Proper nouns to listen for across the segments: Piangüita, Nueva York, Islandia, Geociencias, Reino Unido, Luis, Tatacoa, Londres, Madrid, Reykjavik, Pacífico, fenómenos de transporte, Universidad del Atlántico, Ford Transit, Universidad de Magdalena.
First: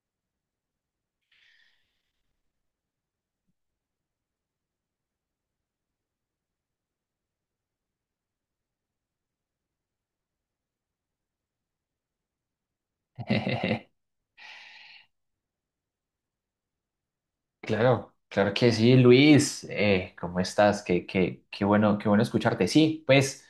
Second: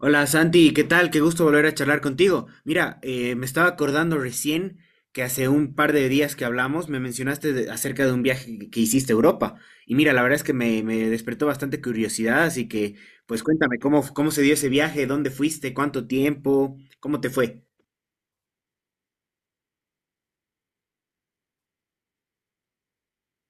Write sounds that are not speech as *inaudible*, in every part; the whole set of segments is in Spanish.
Hola Santi, ¿qué tal? Qué gusto volver a charlar contigo. Mira, me estaba acordando recién que hace un par de días que hablamos me mencionaste acerca de un viaje que hiciste a Europa. Y mira, la verdad es que me despertó bastante curiosidad, así que pues cuéntame *laughs* cómo se dio ese viaje, dónde fuiste, cuánto tiempo, cómo te fue. Claro, claro que sí, Luis. ¿Cómo estás? Qué bueno, qué bueno escucharte. Sí, pues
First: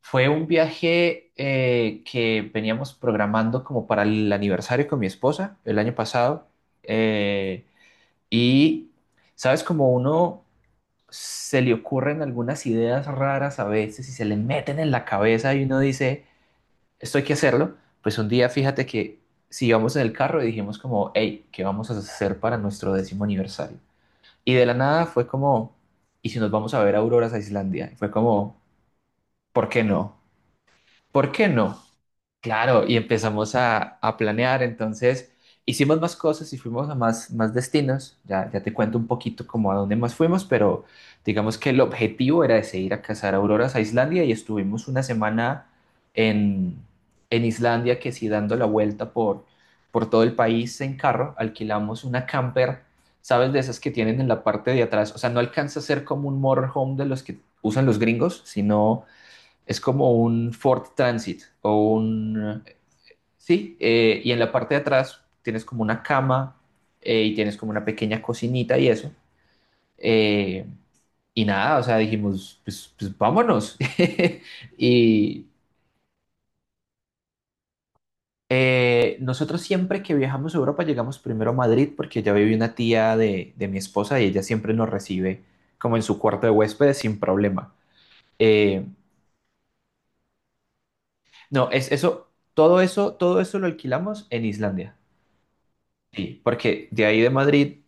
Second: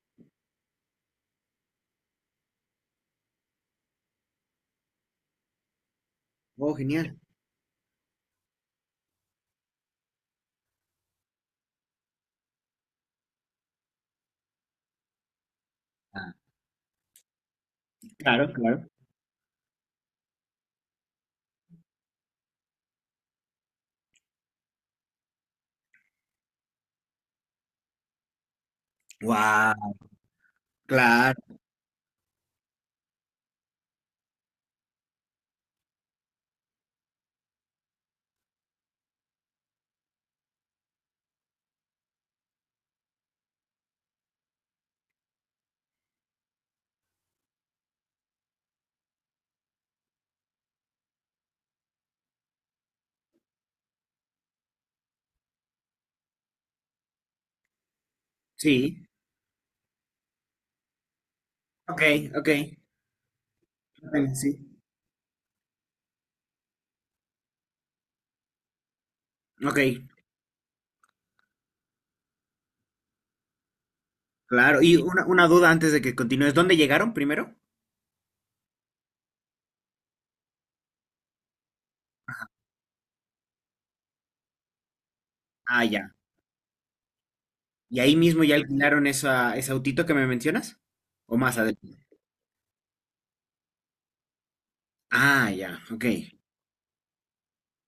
fue un viaje que veníamos programando como para el aniversario con mi esposa el año pasado. Oh, genial. Eh, y, ¿Sabes? Como uno se le ocurren algunas ideas raras a veces y se le meten en la cabeza y uno dice, Ah, esto hay que hacerlo. Pues un día claro, claro. fíjate que si íbamos en el carro y dijimos como, hey, ¿qué vamos a hacer para nuestro décimo aniversario? Y de la nada fue como, ¿y si nos vamos a ver auroras a Islandia? Y fue como, ¿por qué Wow, no? ¿Por qué claro, no? Claro, y empezamos a planear. Entonces hicimos más cosas y fuimos a más destinos, ya, ya te cuento un poquito como a dónde más fuimos, pero digamos que el objetivo era ese, ir a cazar auroras a Islandia y estuvimos una semana en, en Islandia, que sí, dando la vuelta por todo el país en carro. Alquilamos una camper, ¿sabes? De esas que tienen en la parte de atrás, o sea, no alcanza a ser como un motorhome de los que usan los gringos, sino sí. es como un Ford Transit o Ok, ok. un. Sí, y en la Sí. parte de atrás tienes como una cama y tienes como una pequeña cocinita y eso. Ok, Eh, y nada, o sea, dijimos, pues, pues vámonos. *laughs* claro. Y una Y duda antes de que continúes, ¿dónde llegaron primero? Nosotros siempre que viajamos a Europa llegamos primero a Madrid porque ya vive una tía de mi esposa y ella siempre nos recibe Ah, como en ya. su cuarto de huéspedes sin problema. ¿Y ahí mismo ya Eh, alquilaron esa, ese autito que me mencionas? ¿O más no, es adelante? eso, todo eso lo alquilamos en Islandia. Ah, ya, ok. Sí, porque de ahí de Madrid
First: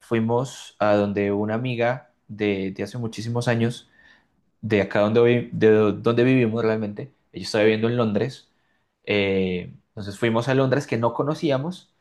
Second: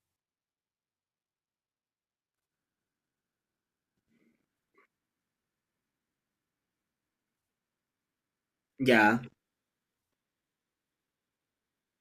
fuimos a donde una amiga de hace muchísimos años, de acá donde, vi- de do- donde vivimos realmente. Ella estaba viviendo en Londres, Ya. Entonces fuimos a Londres que no conocíamos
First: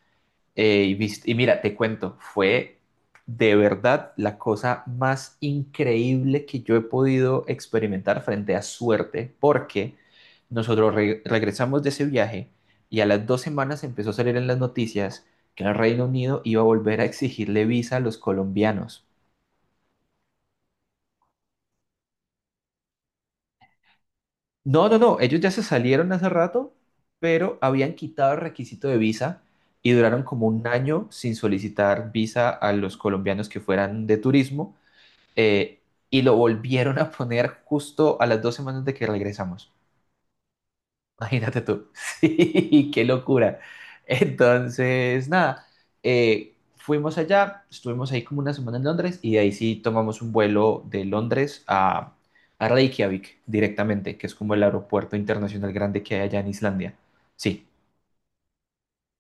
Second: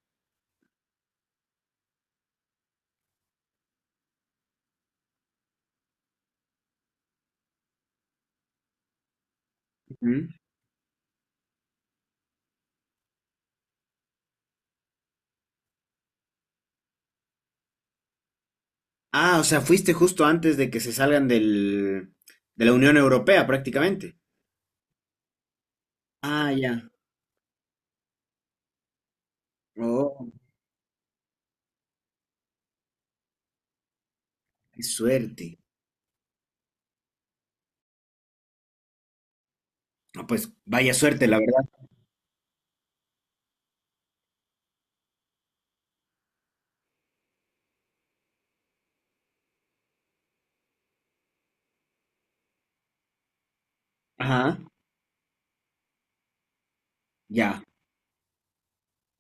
y mira, te cuento, fue de verdad la cosa más increíble que yo he podido experimentar frente a suerte, porque Ujú. nosotros regresamos de ese viaje y a las 2 semanas empezó a salir en las noticias que el Reino Unido iba a volver a exigirle visa a los colombianos. Ah, o sea, fuiste justo antes de que se salgan del, de la Unión Europea prácticamente. No, no, no, ellos ya se salieron hace Ah, rato, ya. pero habían quitado el requisito de visa y duraron Oh, como un año sin solicitar visa a los colombianos que fueran de turismo, qué suerte. eh, y lo volvieron a poner justo a las 2 semanas de que regresamos. Ah, pues vaya suerte, la verdad. Imagínate tú. *laughs* Sí, qué locura. Entonces, nada, fuimos allá, estuvimos ahí como una semana en Londres y de ahí sí tomamos un vuelo de Londres a Reykjavik directamente, que es como Ajá, el aeropuerto internacional grande que hay allá en Islandia. ya. Sí,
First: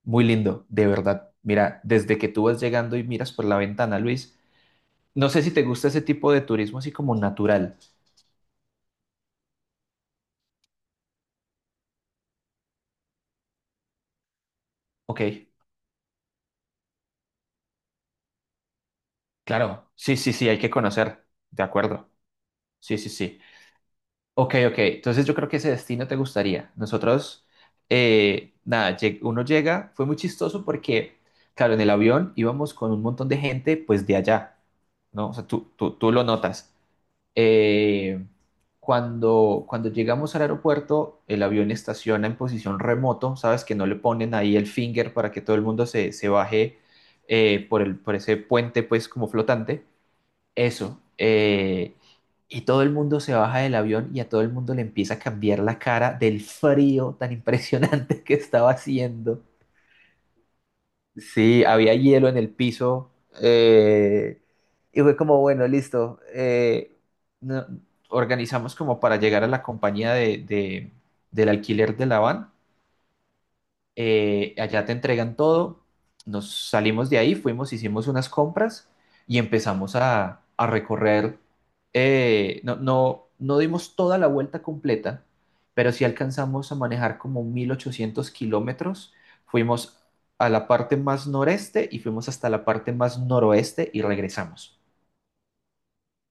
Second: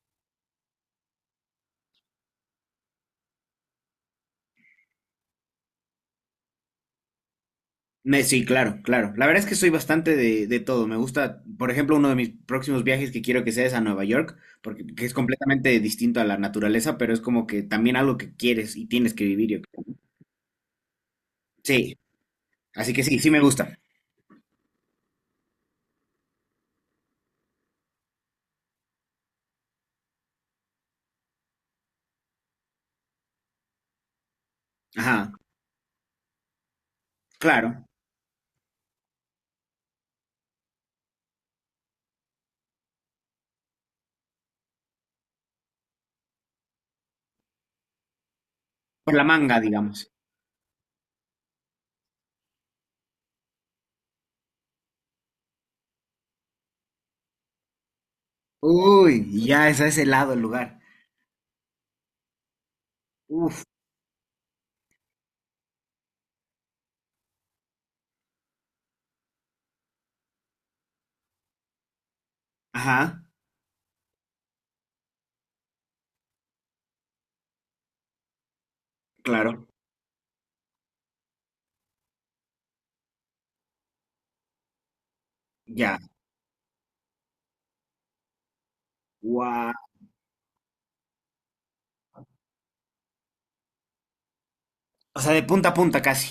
muy lindo, de verdad. Mira, desde que tú vas llegando y miras por la ventana, Luis, no sé si te gusta ese tipo de turismo así como natural, Sí, claro, claro. La verdad es que soy bastante de todo. Me gusta, por ejemplo, uno de mis próximos viajes que quiero que sea es a Nueva York, porque que es ¿ok? completamente distinto a la naturaleza, pero es como que también algo que quieres y tienes que vivir. Yo Claro, sí, sí, sí, hay que conocer, de sí, acuerdo. así Sí, que sí, sí, sí sí. me gusta. Ok, ok, entonces yo creo que ese destino te gustaría. Nosotros, nada, lleg- Uno llega. Fue muy chistoso porque, claro, en el avión íbamos con un montón de gente, pues de allá, ¿no? Ajá, O sea, tú lo notas. claro, Eh, cuando llegamos al aeropuerto, el avión estaciona en posición remoto, ¿sabes? Que no le ponen ahí el finger para que todo el mundo se baje por ese puente, pues, por la como manga, flotante. digamos. Eso. Y todo el mundo se baja del avión y a todo el mundo le empieza a cambiar la cara del frío tan impresionante *laughs* que estaba Uy, haciendo. ya es a ese lado el lugar. Sí, había hielo en el piso. Uf, eh, y fue como, bueno, listo. No- Organizamos como para llegar a la compañía del alquiler de la van. ajá, Allá te entregan todo, nos salimos de ahí, fuimos, hicimos unas compras y claro, empezamos a recorrer. No, no, no dimos toda la vuelta completa, pero ya. sí alcanzamos a manejar como 1800 kilómetros. Guau. Fuimos a la parte más noreste y fuimos hasta la parte más noroeste y regresamos. O sea, de punta a punta casi.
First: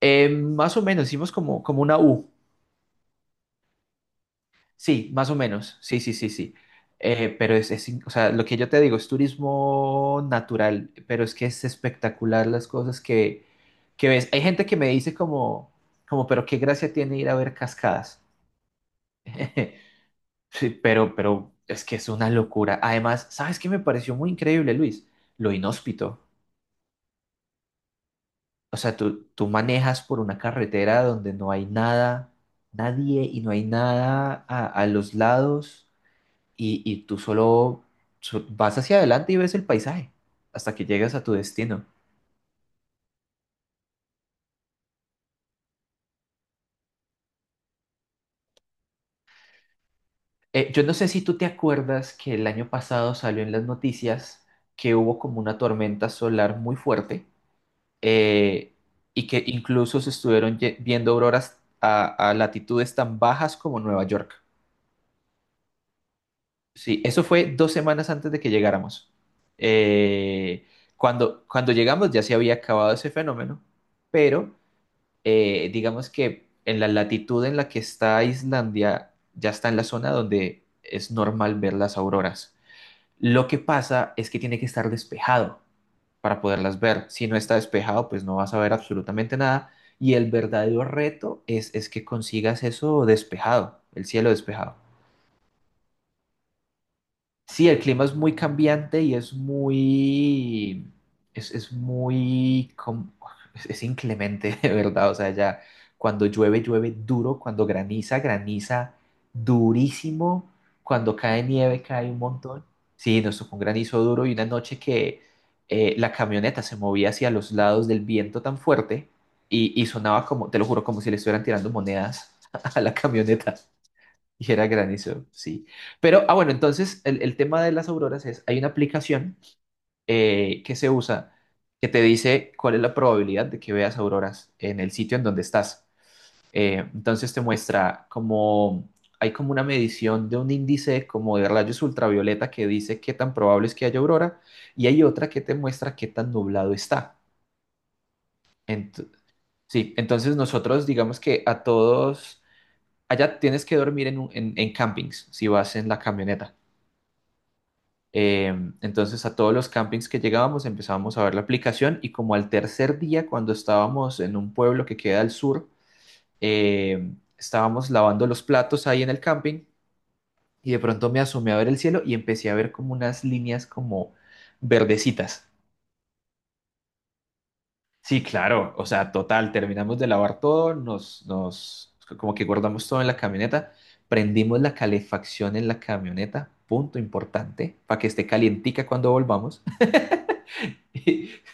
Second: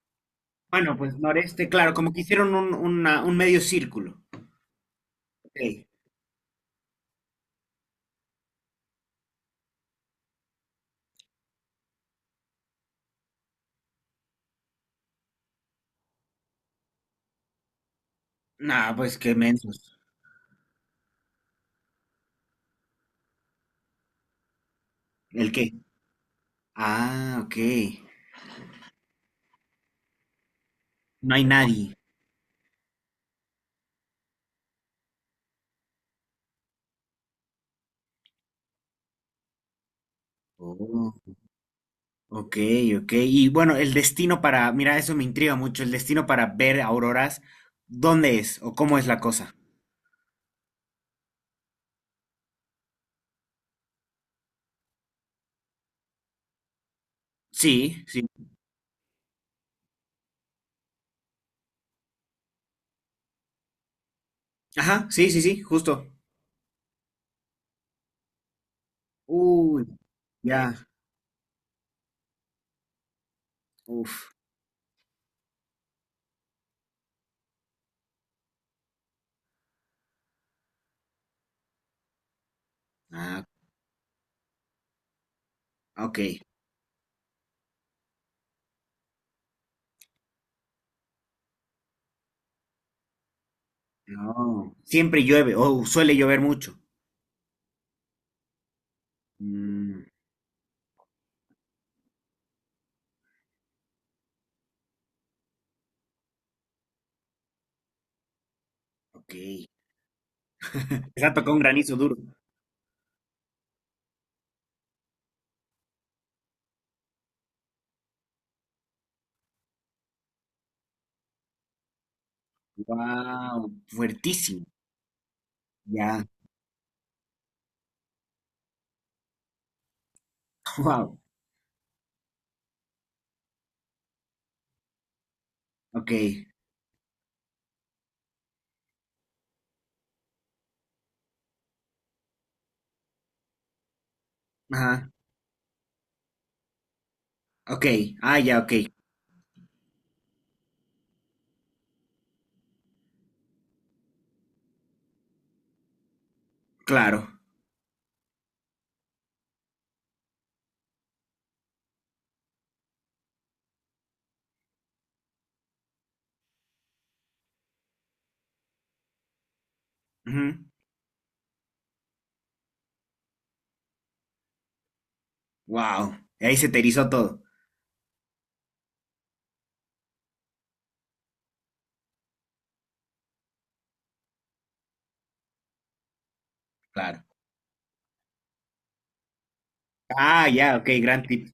Más o Bueno, menos pues hicimos como, noreste, como claro, una como que U. hicieron un, un medio círculo. Sí, más o Ok. menos. Sí, sí, sí, sí. O sea, lo que yo te digo es turismo natural, pero es que es espectacular las cosas que ves. Hay gente que me dice como, pero qué gracia tiene ir a ver cascadas. Nah, pues qué *laughs* mensos. Sí, pero es que es una locura. Además, ¿sabes qué me pareció muy increíble, Luis? Lo ¿El qué? inhóspito. Ah, ok. O sea, tú manejas por una carretera donde No hay no hay nadie. nada, nadie y no hay nada a los lados. Y tú solo vas hacia adelante y ves el paisaje hasta que Oh, llegas a tu destino. ok, ok. Y bueno, el destino para, mira, eso me intriga mucho, el destino para ver auroras, ¿dónde es o cómo es la cosa? Yo no sé si tú te acuerdas que el año pasado salió en las noticias que hubo como una tormenta solar muy fuerte, Sí, sí. eh, y que incluso se estuvieron viendo auroras a latitudes tan bajas como Nueva York. Ajá, sí, sí, sí, justo. Sí, eso fue 2 semanas antes de que llegáramos. Uy, Eh, ya. cuando llegamos ya se había acabado ese fenómeno, Uf. pero digamos que en la latitud en la que está Islandia, ya está en la zona donde es normal ver las auroras. Ah, Lo que pasa es que tiene que estar despejado ok. para poderlas ver. Si no está despejado, pues no vas a ver absolutamente nada. Y el verdadero reto es que consigas eso despejado, el cielo No. despejado. Siempre llueve, o suele llover mucho. Sí, el clima es muy cambiante y Mm, es muy, com- es inclemente, *laughs* de verdad. O sea, ya cuando llueve, llueve duro, cuando graniza, graniza ok. durísimo, cuando Les ha cae tocado un nieve, granizo cae duro. un montón. Sí, nos tocó un granizo duro y una noche que la camioneta se movía hacia los lados del viento tan fuerte y sonaba como, te lo juro, como si le estuvieran tirando monedas *laughs* a la camioneta. Wow, Y fuertísimo. era granizo, sí. Ya. Pero, ah, bueno, entonces el tema de las auroras es, hay una aplicación que *laughs* se Wow. usa, que te dice cuál es la probabilidad de que veas auroras en el sitio en donde estás. Ok. Entonces te muestra como, hay como una medición de un índice como de rayos ultravioleta que dice qué tan probable es que haya aurora y hay Ajá. otra que te muestra qué tan nublado está. Ok. Ah, ya, ok. Ent- sí, entonces nosotros digamos que a todos, allá tienes que dormir en campings si vas en la camioneta. Claro. Eh, entonces a todos los campings que llegábamos empezábamos a ver la aplicación y como al tercer día cuando estábamos en un pueblo que queda al sur, estábamos lavando los platos ahí en el camping y de pronto me asomé a ver el cielo y empecé a ver como unas líneas como verdecitas. Wow. Ahí se te erizó todo. Sí, claro, o sea, total, terminamos de lavar todo, como que guardamos todo en la camioneta, prendimos la calefacción en la camioneta, punto Claro. importante, para que esté calientica cuando volvamos. Ah, ya, ok, gran *laughs* tip.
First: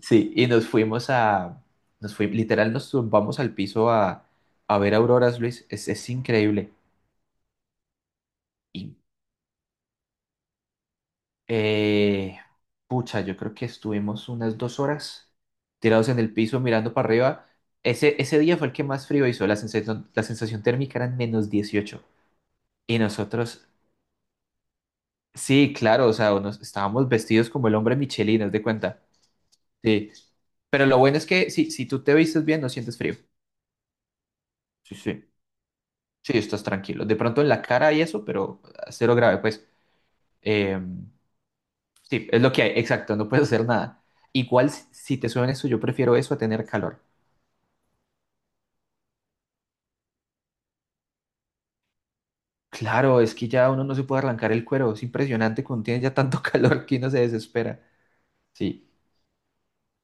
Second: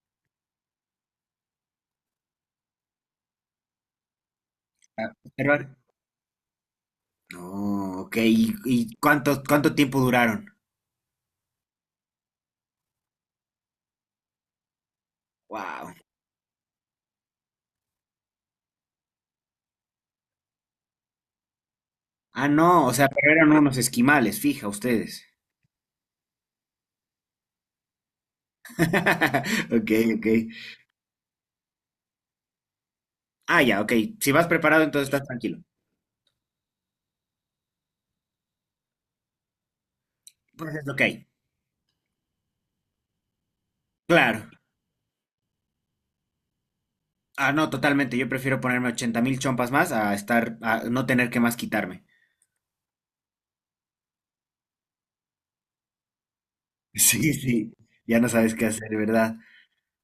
Sí, y nos fuimos a, literal nos tumbamos al piso a ver Ah, auroras, Luis, observar. es increíble. No, ok. Y Y, cuánto, cuánto tiempo duraron? eh, Pucha, yo creo que estuvimos unas 2 horas Wow. tirados en el piso mirando para arriba. Ese día fue el que más frío hizo, la sensación térmica eran -18. Ah, no, o Y sea, pero eran nosotros, unos esquimales, fija ustedes. sí, claro, o sea, estábamos vestidos como el hombre Michelin, haz de cuenta. *laughs* Ok, Sí, ok. pero lo bueno es que si tú te vistes bien, no sientes frío. Ah, ya, ok. Si vas preparado, Sí, entonces sí. estás tranquilo. Sí, estás tranquilo. De pronto en la cara y eso, pero cero grave, pues. Pues Eh, es lo que hay. sí, es lo que hay, exacto, no puedes hacer nada. Claro. Igual si te suena eso, yo prefiero eso a tener calor. Ah, no, totalmente. Yo prefiero ponerme 80.000 chompas más a estar, a no tener que más quitarme. *laughs* Claro, es que ya uno no se puede arrancar el cuero, es impresionante cuando tiene ya tanto *laughs* calor que uno se Sí, sí. desespera. Ya no sabes qué hacer, Sí, ¿verdad?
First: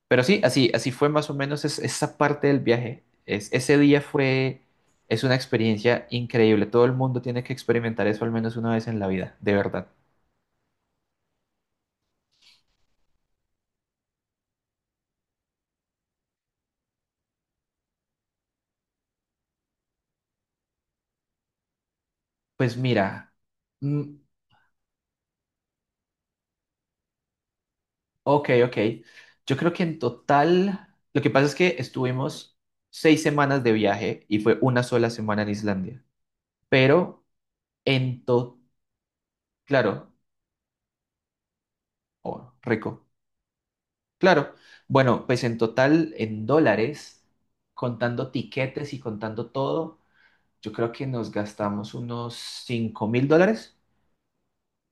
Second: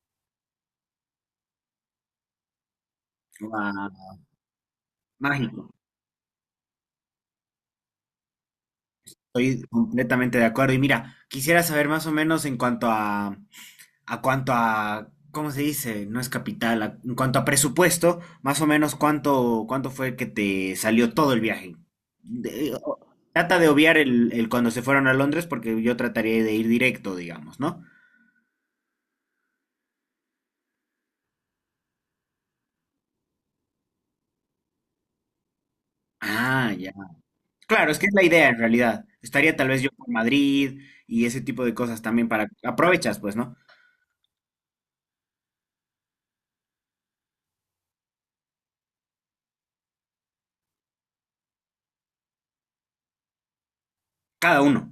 pero sí, así, así fue más o menos esa parte del viaje. Ese Guau, día es una mágico. experiencia increíble. Todo el mundo tiene que experimentar eso al menos una vez en la vida, de Estoy verdad. completamente de acuerdo. Y mira, quisiera saber más o menos en cuanto a ¿cómo se dice? No es capital, en cuanto a presupuesto, más o menos cuánto fue que te salió todo el viaje. De- Pues o- mira. trata de obviar Mm, el cuando se fueron a Londres porque yo trataría de ir directo, digamos, ¿no? ok, ok. Yo creo que en total, lo que pasa es que estuvimos 6 semanas de viaje y fue una sola semana en Islandia. Ah, ya. Pero Claro, es que es la en idea en total, realidad. Estaría tal vez yo por claro, Madrid y ese tipo de cosas también para... oh, rico, Aprovechas, pues, ¿no? claro. Bueno, pues en total, en dólares, contando tiquetes y contando todo, yo creo que nos gastamos unos $5000 Cada uno.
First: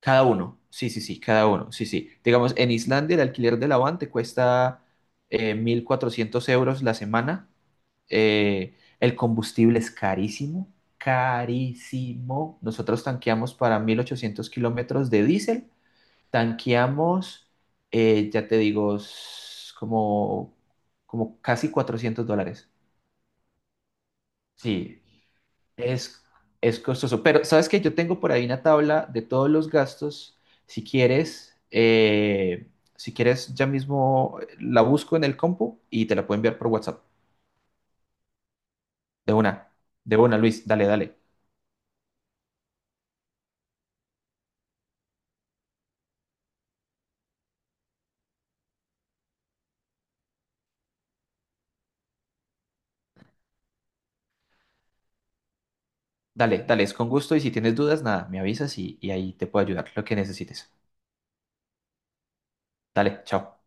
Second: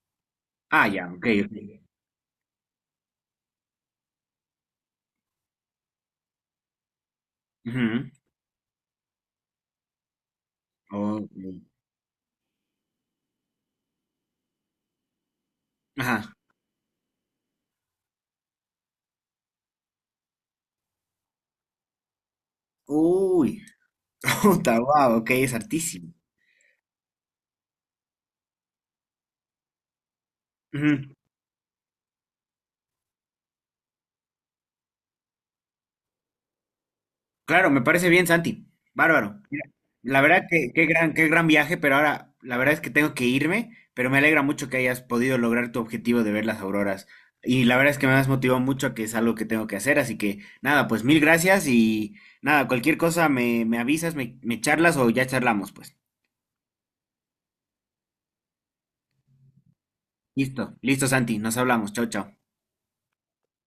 cada uno. Ah, Sí, sí, ya, sí, ok, cada ok. uno. Sí, sí. Digamos, en Islandia el alquiler de la van te cuesta 1400 € la semana. Ujú. El combustible es carísimo, Ok. carísimo. Nosotros tanqueamos para 1800 kilómetros de diésel. Ajá. Tanqueamos, ya te digo, s- como, como casi $400. Uy, *laughs* puta, Sí, wow, ok, es hartísimo. es, es costoso. Pero sabes que yo tengo por ahí una tabla de todos los gastos. Si Ujú. quieres, eh, si quieres, ya mismo la busco en el compu y te la puedo enviar por WhatsApp. Claro, me parece bien, Santi. De Bárbaro. Mira, una, de la una, verdad Luis. que Dale, dale. qué gran viaje, pero ahora la verdad es que tengo que irme, pero me alegra mucho que hayas podido lograr tu objetivo de ver las auroras. Y la verdad es que me has motivado mucho a que es algo que tengo que hacer, así que nada, pues mil gracias y nada, cualquier cosa me, me avisas, me charlas o ya charlamos, pues. Dale, dale, es con gusto y si tienes dudas, nada, me avisas y ahí te puedo ayudar, lo que necesites. Listo, listo, Santi, nos hablamos. Chao, chao. Dale, chao.